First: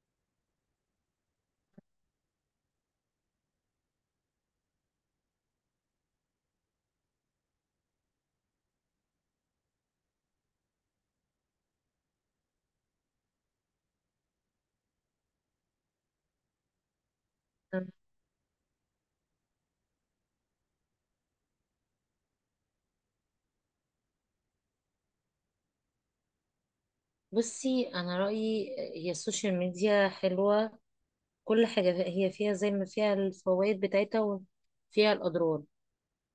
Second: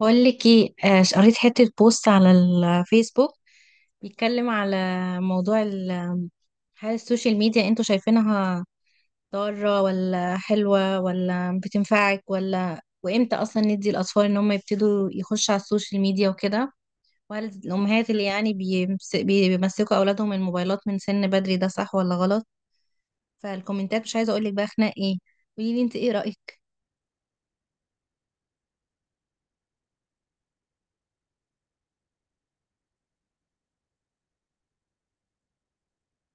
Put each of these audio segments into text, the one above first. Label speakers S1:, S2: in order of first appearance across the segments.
S1: بقول لك ايه، قريت حتة بوست على الفيسبوك بيتكلم على موضوع هل السوشيال ميديا انتوا شايفينها ضارة ولا حلوة ولا بتنفعك ولا، وامتى اصلا ندي الاطفال ان هم يبتدوا يخشوا على السوشيال ميديا وكده، وهل الامهات اللي يعني بيمسكوا اولادهم الموبايلات من سن بدري ده صح ولا غلط؟ فالكومنتات مش عايزة اقول لك بقى خناق ايه! قولي لي انت ايه رأيك؟
S2: بصي انا رايي، هي السوشيال ميديا حلوه. كل حاجه هي فيها زي ما فيها الفوائد بتاعتها وفيها الاضرار.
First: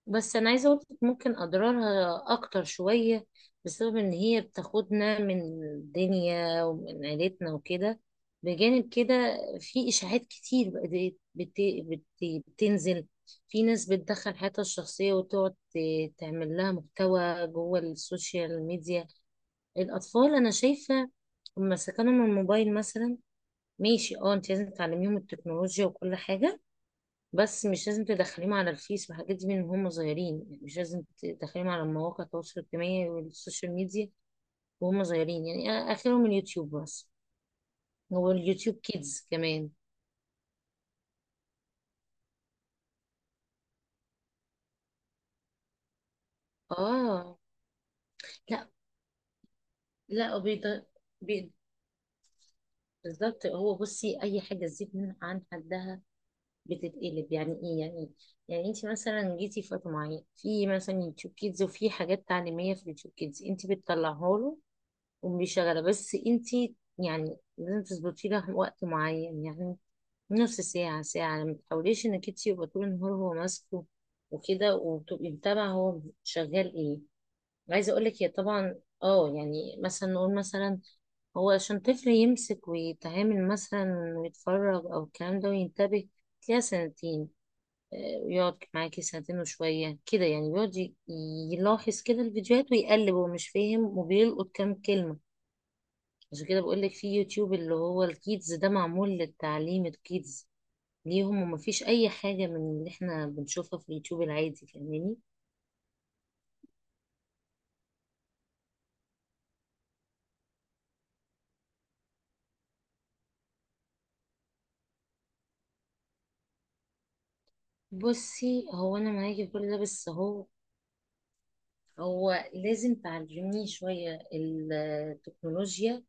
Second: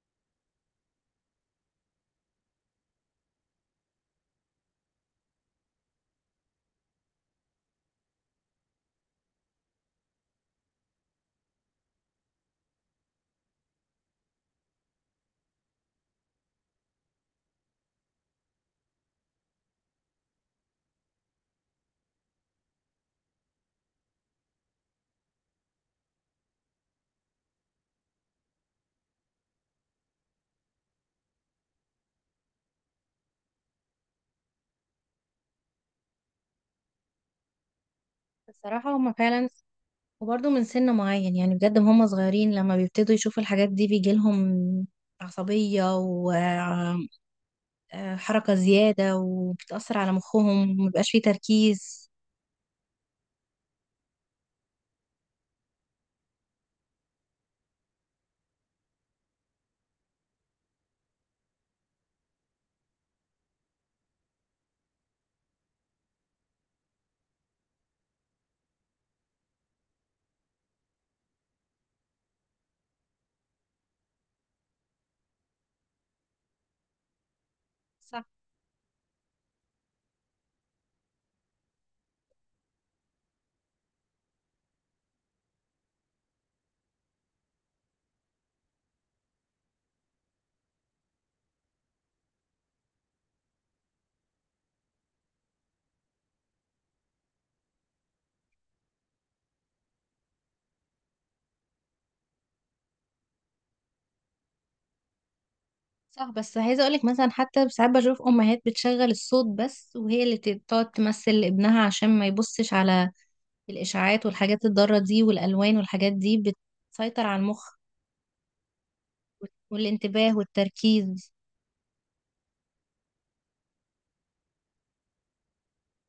S2: بس انا عايزه اقول لك ممكن اضرارها اكتر شويه، بسبب ان هي بتاخدنا من الدنيا ومن عيلتنا وكده. بجانب كده في اشاعات كتير بقت بت... بت... بتنزل. في ناس بتدخل حياتها الشخصيه وتقعد تعمل لها محتوى جوه السوشيال ميديا. الأطفال أنا شايفة لما سكنهم الموبايل مثلا، ماشي، اه انت لازم تعلميهم التكنولوجيا وكل حاجة، بس مش لازم تدخليهم على الفيس والحاجات دي من هم صغيرين. يعني مش لازم تدخليهم على مواقع التواصل الاجتماعي والسوشيال ميديا وهم صغيرين. يعني أنا آخرهم اليوتيوب بس، هو اليوتيوب
S1: بصراحة هما
S2: كيدز
S1: فعلا،
S2: كمان.
S1: وبرضه من سن معين يعني بجد هم صغيرين لما بيبتدوا يشوفوا الحاجات دي بيجيلهم عصبية وحركة
S2: اه، لا
S1: زيادة وبتأثر على
S2: لا،
S1: مخهم ومبيبقاش فيه
S2: بي-
S1: تركيز.
S2: بالظبط. هو بصي أي حاجة تزيد من عن حدها بتتقلب. يعني ايه يعني ايه يعني انت مثلا جيتي في وقت معين في مثلا يوتيوب كيدز، وفي حاجات تعليميه في اليوتيوب كيدز انت بتطلعها له وبيشغلها. بس انت يعني لازم تظبطي له وقت معين، يعني نص ساعه ساعه. ما تحاوليش انك انت يبقى طول النهار هو ماسكه وكده، وتبقي متابعه هو شغال ايه. عايزه اقول
S1: صح،
S2: لك هي طبعا، اه يعني مثلا نقول مثلا هو عشان طفل يمسك ويتعامل مثلا ويتفرج او الكلام ده وينتبه، تلاقيها سنتين يقعد معاكي ساعتين وشوية كده. يعني بيقعد يلاحظ كده الفيديوهات ويقلب، هو مش فاهم وبيلقط كام كلمة. عشان كده بقولك في يوتيوب اللي هو الكيدز ده، معمول للتعليم الكيدز ليهم، ومفيش أي حاجة من اللي احنا بنشوفها في اليوتيوب العادي. فاهماني؟
S1: صح. بس عايزة أقولك مثلا، حتى ساعات بشوف أمهات بتشغل الصوت بس وهي اللي تقعد تمثل لابنها عشان ما يبصش على الإشاعات والحاجات الضارة دي، والألوان والحاجات دي بتسيطر على المخ
S2: بصي هو أنا معاكي في كل ده، بس
S1: والانتباه
S2: هو،
S1: والتركيز.
S2: هو لازم تعلميه شوية التكنولوجيا.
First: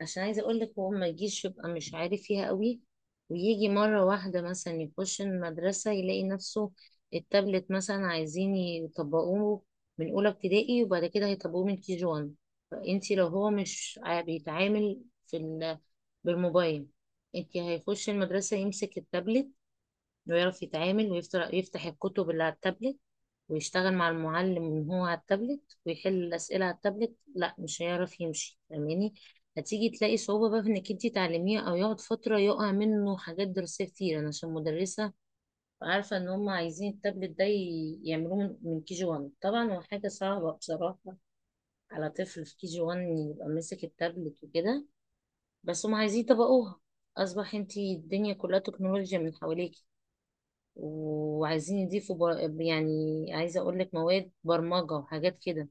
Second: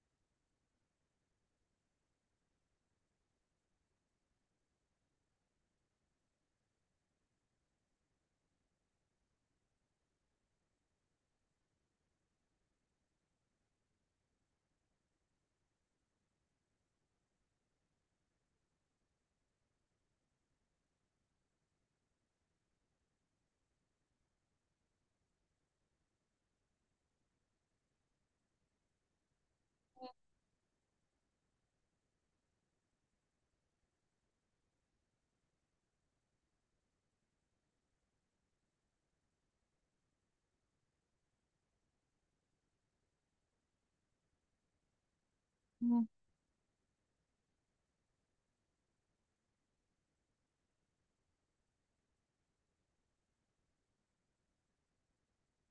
S2: عشان عايزة اقول لك هو ما يجيش يبقى مش عارف فيها قوي، ويجي مرة واحدة مثلا يخش المدرسة يلاقي نفسه التابلت مثلا عايزين يطبقوه من أولى ابتدائي، وبعد كده هيطبقوه من كي جي 1. فانتي لو هو مش بيتعامل في ال- بالموبايل، انتي هيخش المدرسة يمسك التابلت، انه يعرف يتعامل ويفتح الكتب اللي على التابلت، ويشتغل مع المعلم من هو على التابلت، ويحل الأسئلة على التابلت، لا مش هيعرف يمشي. فاهماني؟ هتيجي تلاقي صعوبة بقى في انك انتي تعلميه، او يقعد فترة يقع منه حاجات دراسية كتير. انا عشان مدرسة عارفة ان هم عايزين التابلت ده يعملوه من كي جي وان. طبعا هو حاجة صعبة بصراحة على طفل في كي جي وان يبقى ماسك التابلت وكده، بس هم
S1: مم.
S2: عايزين يطبقوها. اصبح انتي الدنيا كلها تكنولوجيا من حواليك، وعايزين يضيفوا يعني عايزة اقول لك مواد برمجة وحاجات كده.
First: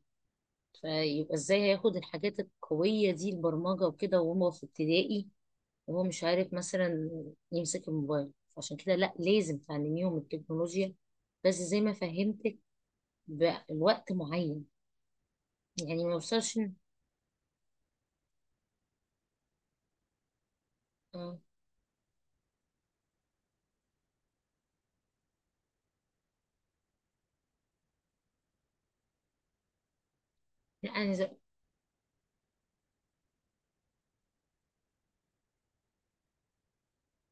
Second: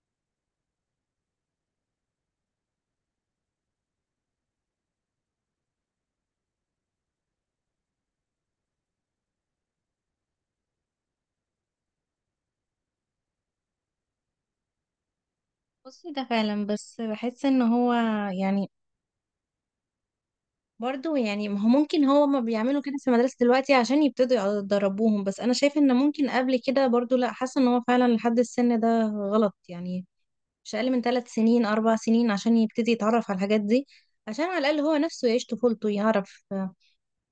S2: فيبقى ازاي هياخد الحاجات القوية دي البرمجة وكده وهو في ابتدائي، وهو مش عارف مثلا يمسك الموبايل؟ عشان كده لا، لازم تعلميهم التكنولوجيا، بس زي ما فهمتك بوقت معين، يعني
S1: بصي
S2: ما
S1: ده
S2: يوصلش
S1: فعلا، بس بحس ان هو يعني برضو
S2: اه.
S1: يعني ما هو ممكن، هو ما بيعملوا كده في المدرسة دلوقتي عشان يبتدوا يدربوهم، بس أنا شايفة إن ممكن قبل كده برضو لأ، حاسة إن هو فعلا لحد السن ده غلط يعني. مش أقل
S2: لا
S1: من
S2: انا
S1: ثلاث سنين 4 سنين عشان يبتدي يتعرف على الحاجات دي، عشان على الأقل هو نفسه يعيش طفولته، يعرف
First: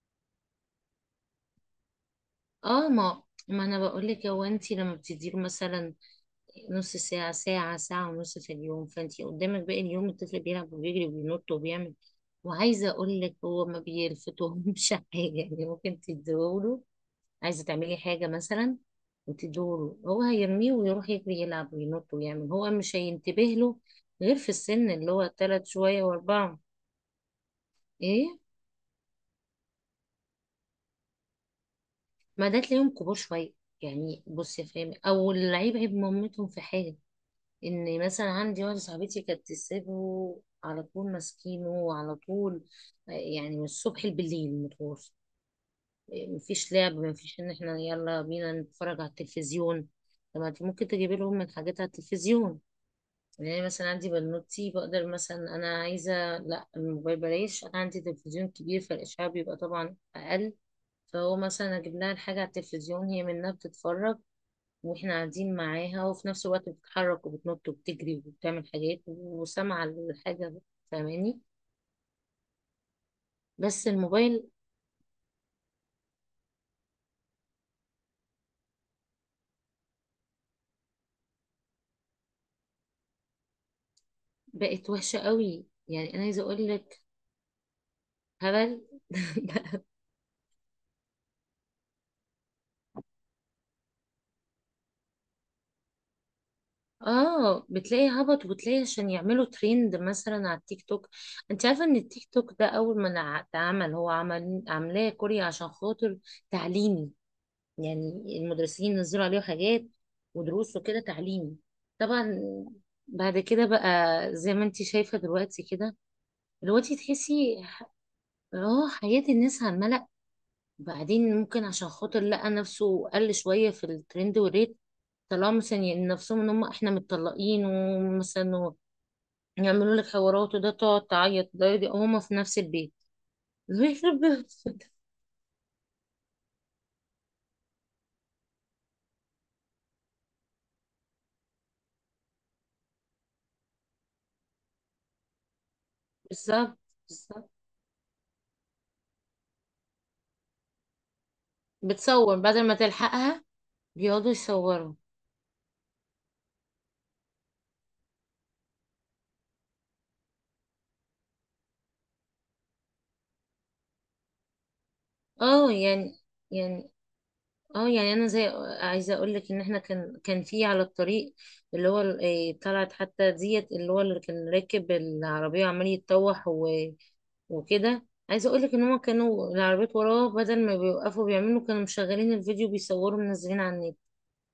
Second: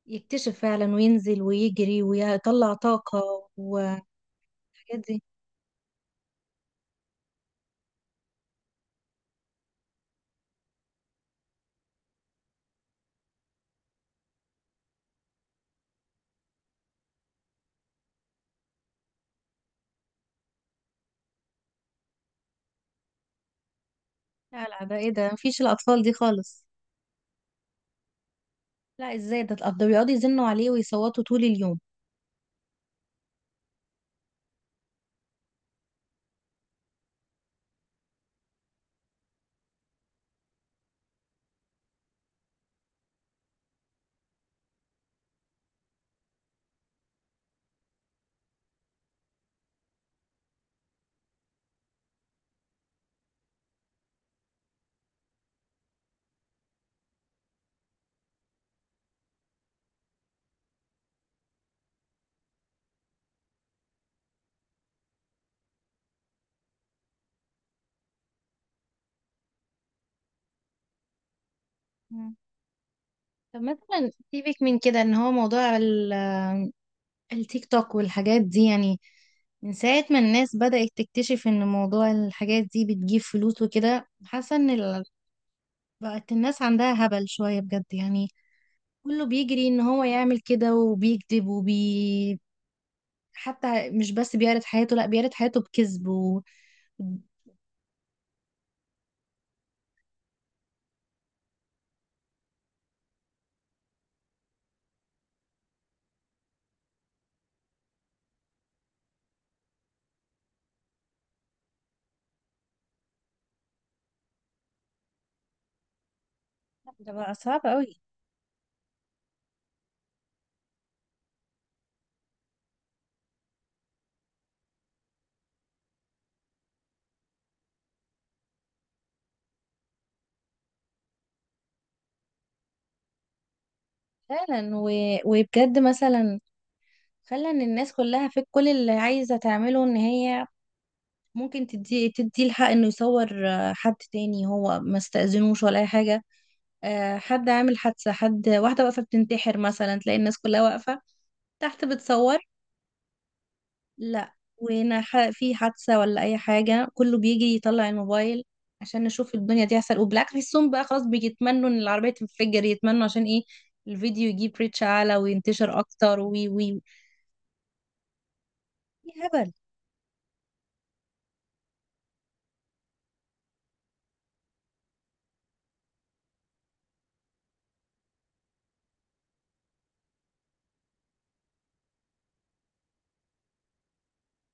S1: يكتشف فعلا وينزل ويجري ويطلع
S2: اه.
S1: طاقة
S2: ما انا
S1: والحاجات
S2: بقول لك، هو انت لما
S1: دي.
S2: بتديله مثلا نص ساعة، ساعة، ساعة ونص في اليوم، فانتي قدامك باقي اليوم الطفل بيلعب وبيجري وبينط وبيعمل. وعايزة اقول لك هو ما بيلفتهمش حاجة. يعني ممكن تديهوله، عايزة تعملي حاجة مثلا وتديهوله، هو هيرميه ويروح يجري يلعب وينط ويعمل، هو مش هينتبه له، غير في
S1: لا، لا،
S2: السن
S1: ده إيه
S2: اللي هو
S1: ده؟ مفيش
S2: تلات
S1: الأطفال
S2: شوية
S1: دي
S2: واربعة.
S1: خالص.
S2: ايه،
S1: لا، إزاي ده ده بيقعدوا يزنوا عليه ويصوتوا طول اليوم.
S2: ما ده تلاقيهم كبار شوية. يعني بصي يا فاهمة، او اللعيب عيب مامتهم في حاجة. ان مثلا عندي واحده صاحبتي كانت تسيبه على طول، ماسكينه على طول. آه، يعني من الصبح لبالليل متواصل. آه، مفيش لعب، مفيش ان احنا يلا بينا نتفرج على التلفزيون. طب ما انت ممكن تجيب لهم من حاجات على التلفزيون. يعني مثلا عندي بنوتي بقدر مثلا انا عايزه، لا الموبايل بلاش، انا عندي تلفزيون كبير فالاشعاع بيبقى طبعا اقل. فهو مثلا اجيب لها الحاجه على التلفزيون، هي منها بتتفرج، واحنا قاعدين معاها، وفي نفس الوقت بتتحرك وبتنط وبتجري وبتعمل حاجات وسامعة الحاجة. فاهماني؟
S1: مم. طب
S2: بس
S1: مثلا
S2: الموبايل
S1: سيبك من كده، ان هو موضوع التيك توك والحاجات دي يعني، من ساعة ما الناس بدأت تكتشف ان موضوع الحاجات دي بتجيب فلوس وكده، حاسة ان
S2: بقت وحشة قوي، يعني انا
S1: بقت
S2: عايزة
S1: الناس
S2: اقول لك
S1: عندها هبل شوية بجد يعني.
S2: هبل.
S1: كله بيجري ان هو يعمل كده وبيكذب حتى مش بس بيعرض حياته، لا بيعرض حياته بكذب.
S2: اه بتلاقي هبط، وبتلاقي عشان يعملوا ترند مثلا على التيك توك. انت عارفه ان التيك توك ده اول ما اتعمل، هو عمل عاملاه كوريا عشان خاطر تعليمي، يعني المدرسين نزلوا عليه حاجات ودروس وكده تعليمي. طبعا بعد كده بقى زي ما انت شايفة دلوقتي كده. دلوقتي
S1: ده بقى صعب
S2: تحسي
S1: قوي.
S2: اه حياة الناس على الملأ. بعدين ممكن عشان خاطر لقى نفسه قل شوية في الترند والريت، طلعوا مثلا يعني نفسهم ان هم احنا متطلقين، ومثلا يعملوا لك حوارات وده تقعد تعيط ده يدي، هما في نفس البيت. يخرب بيت.
S1: فعلا، وبجد مثلا خلى ان الناس كلها في كل اللي عايزة تعمله، ان هي ممكن تدي الحق انه يصور، حد تاني هو ما استأذنوش ولا اي حاجه.
S2: بالظبط.
S1: حد
S2: بالظبط.
S1: عامل حادثه، حد، واحده واقفه بتنتحر مثلا تلاقي الناس كلها واقفه تحت
S2: بتصور
S1: بتصور.
S2: بدل ما تلحقها، بيقعدوا
S1: لا
S2: يصوروا.
S1: وهنا في حادثه ولا اي حاجه كله بيجي يطلع الموبايل عشان نشوف الدنيا دي هيحصل. وبالعكس بيحسهم بقى خلاص، بيتمنوا ان العربيه تنفجر، يتمنوا عشان ايه؟ الفيديو يجيب ريتش اعلى
S2: اه
S1: وينتشر اكتر.
S2: يعني،
S1: وي وي
S2: يعني، اه يعني انا زي،
S1: في
S2: عايزه اقول لك
S1: هبل.
S2: ان احنا كان في على الطريق اللي هو إيه، طلعت حتى ديت اللي هو اللي كان راكب العربيه وعمال يتطوح وكده. عايزه اقول لك ان هما كانوا العربيات وراه بدل ما بيوقفوا بيعملوا، كانوا مشغلين الفيديو بيصوروا منزلين على النت.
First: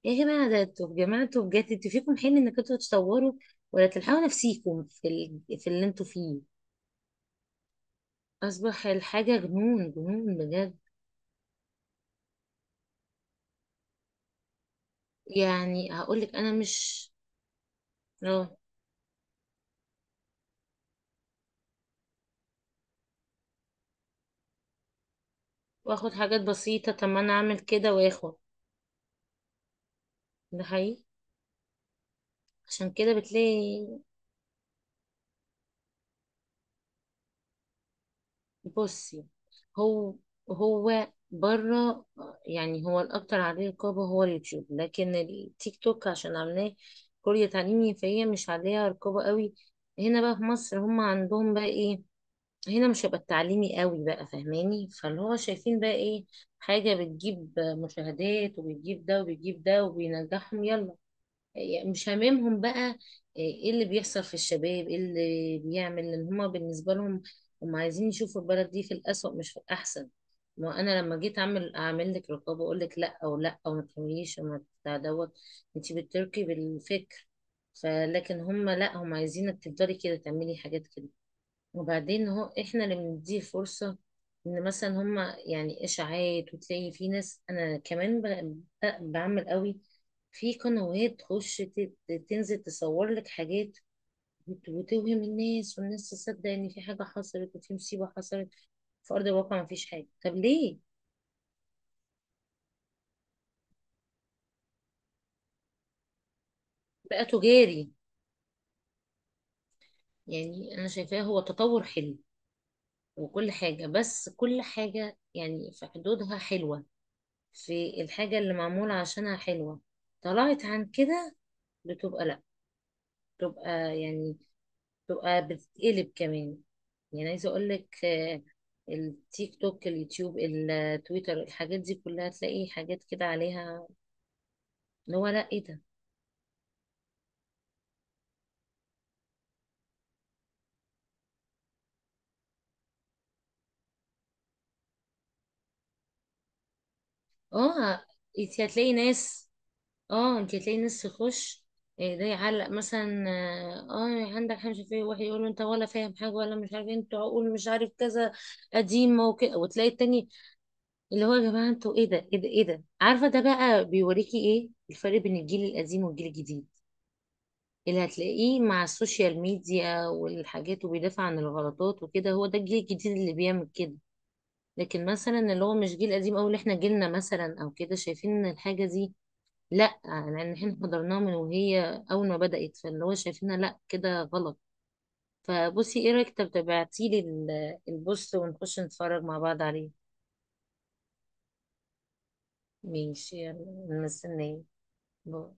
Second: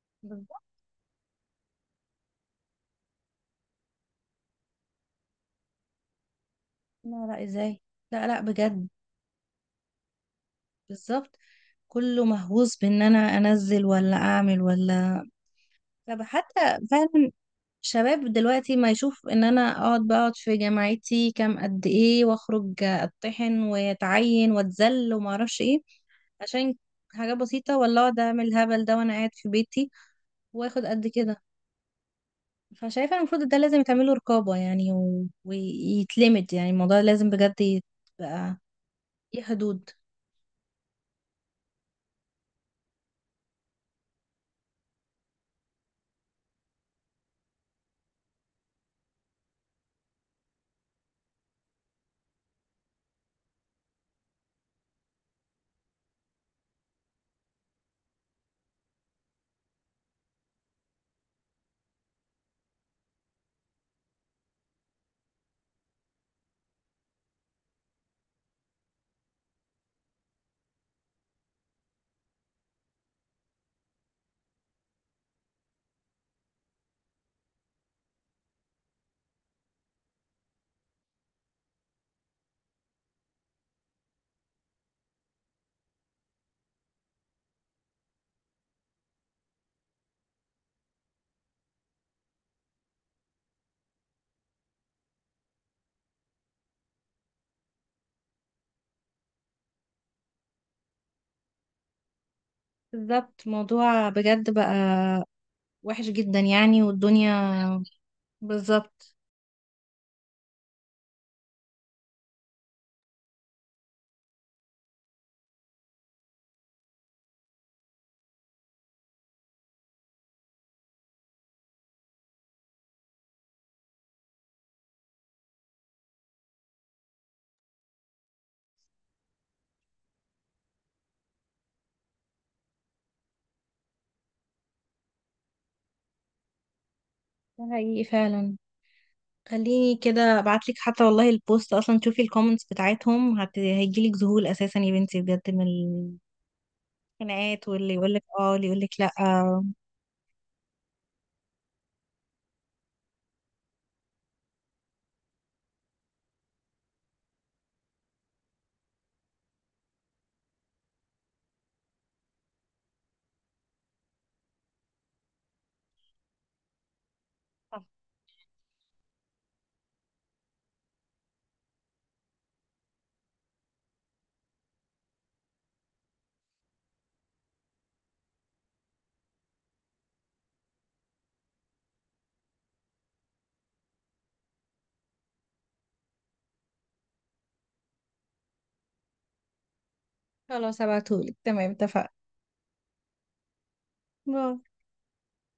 S2: يا جماعه
S1: بالظبط.
S2: ده انتوا، يا جماعه انتوا بجد، انتوا فيكم حين انك انتوا تصوروا ولا تلحقوا نفسيكم في في اللي انتوا فيه.
S1: لا، لا، ازاي؟ لا، لا، بجد.
S2: اصبح الحاجه جنون، جنون بجد.
S1: بالظبط. كله مهووس بان انا انزل ولا اعمل ولا.
S2: يعني هقول
S1: طب
S2: لك انا
S1: حتى
S2: مش،
S1: فعلا، شباب
S2: اه
S1: دلوقتي ما يشوف ان انا اقعد بقعد في جامعتي كام قد ايه، واخرج اتطحن واتعين واتذل وما اعرفش ايه
S2: واخد حاجات
S1: عشان
S2: بسيطة، طب ما انا
S1: حاجة
S2: اعمل
S1: بسيطة،
S2: كده
S1: ولا اقعد
S2: واخد.
S1: اعمل الهبل ده وانا قاعد في بيتي
S2: ده
S1: واخد
S2: حقيقي،
S1: قد كده.
S2: عشان كده
S1: فشايفة المفروض ده لازم
S2: بتلاقي،
S1: يتعمله رقابة يعني، ويتلمد، يعني الموضوع لازم بجد يبقى
S2: بصي
S1: ليه حدود.
S2: هو، هو بره. يعني هو الاكتر عليه رقابة هو اليوتيوب، لكن التيك توك عشان عاملاه كوريا تعليمي فهي مش عليها رقابة قوي. هنا بقى في مصر هم عندهم بقى ايه؟ هنا مش هيبقى التعليمي قوي بقى، فاهماني؟ فاللي هو شايفين بقى ايه، حاجة بتجيب مشاهدات وبتجيب ده وبتجيب ده، وبينجحهم يلا، يعني مش هاممهم بقى. آه، ايه اللي بيحصل في الشباب، ايه اللي بيعمل ان هما بالنسبة لهم هم عايزين يشوفوا البلد دي في الأسوأ مش في الأحسن. ما انا لما جيت اعمل، اعمل لك رقابة اقول لك لا او لا او ما تعمليش او ما بتاع دوت، انت بتركي بالفكر. فلكن هم لا، هم عايزينك تفضلي كده تعملي حاجات كده. وبعدين هو احنا اللي بنديه فرصة، ان مثلا هما يعني اشاعات، وتلاقي في ناس انا كمان بعمل قوي. في قنوات تخش تنزل تصور لك حاجات، وتوهم الناس، والناس تصدق ان في حاجة حصلت وفي مصيبة حصلت، في ارض الواقع ما فيش حاجة. طب ليه؟
S1: بالظبط. موضوع بجد بقى وحش جدا يعني
S2: بقى
S1: والدنيا.
S2: تجاري.
S1: بالظبط.
S2: يعني انا شايفاه هو تطور حلو وكل حاجة، بس كل حاجة يعني في حدودها حلوة، في الحاجة اللي معمولة عشانها حلوة. طلعت عن كده بتبقى لا، بتبقى يعني، بتبقى بتتقلب كمان. يعني عايزه اقول لك آه، التيك توك، اليوتيوب، التويتر، الحاجات دي كلها تلاقي حاجات كده عليها، اللي هو لا ايه ده.
S1: ده حقيقي فعلا. خليني كده ابعتلك حتى، والله البوست اصلا تشوفي الكومنتس بتاعتهم هيجيلك ذهول اساسا يا بنتي بجد، من الخناقات واللي
S2: اه
S1: يقولك اه
S2: انت
S1: واللي يقولك
S2: هتلاقي
S1: لا.
S2: ناس، تخش، آه، ده يعلق مثلا اه، آه، عندك حاجه فيه واحد يقول له انت ولا فاهم حاجه ولا مش عارف إيه، انت عقول مش عارف كذا قديمه وكده، وتلاقي التاني اللي هو يا جماعة انتوا، ايه ده ايه ده ايه ده. عارفة ده بقى بيوريكي ايه الفرق بين الجيل القديم والجيل الجديد، اللي هتلاقيه مع السوشيال ميديا والحاجات وبيدافع عن الغلطات وكده، هو ده الجيل الجديد اللي بيعمل كده. لكن مثلا اللي هو مش جيل قديم، او اللي احنا جيلنا مثلا او كده، شايفين ان الحاجة دي لا، لان احنا حضرناها من وهي اول ما بدأت، فاللي هو شايفينها لا كده غلط. فبصي ايه رأيك، طب تبعتيلي البوست، ونخش نتفرج مع بعض عليه.
S1: خلاص، هبعتهولك. تمام، اتفقنا.
S2: ماشي، يلا
S1: باي.
S2: مستنية. باي.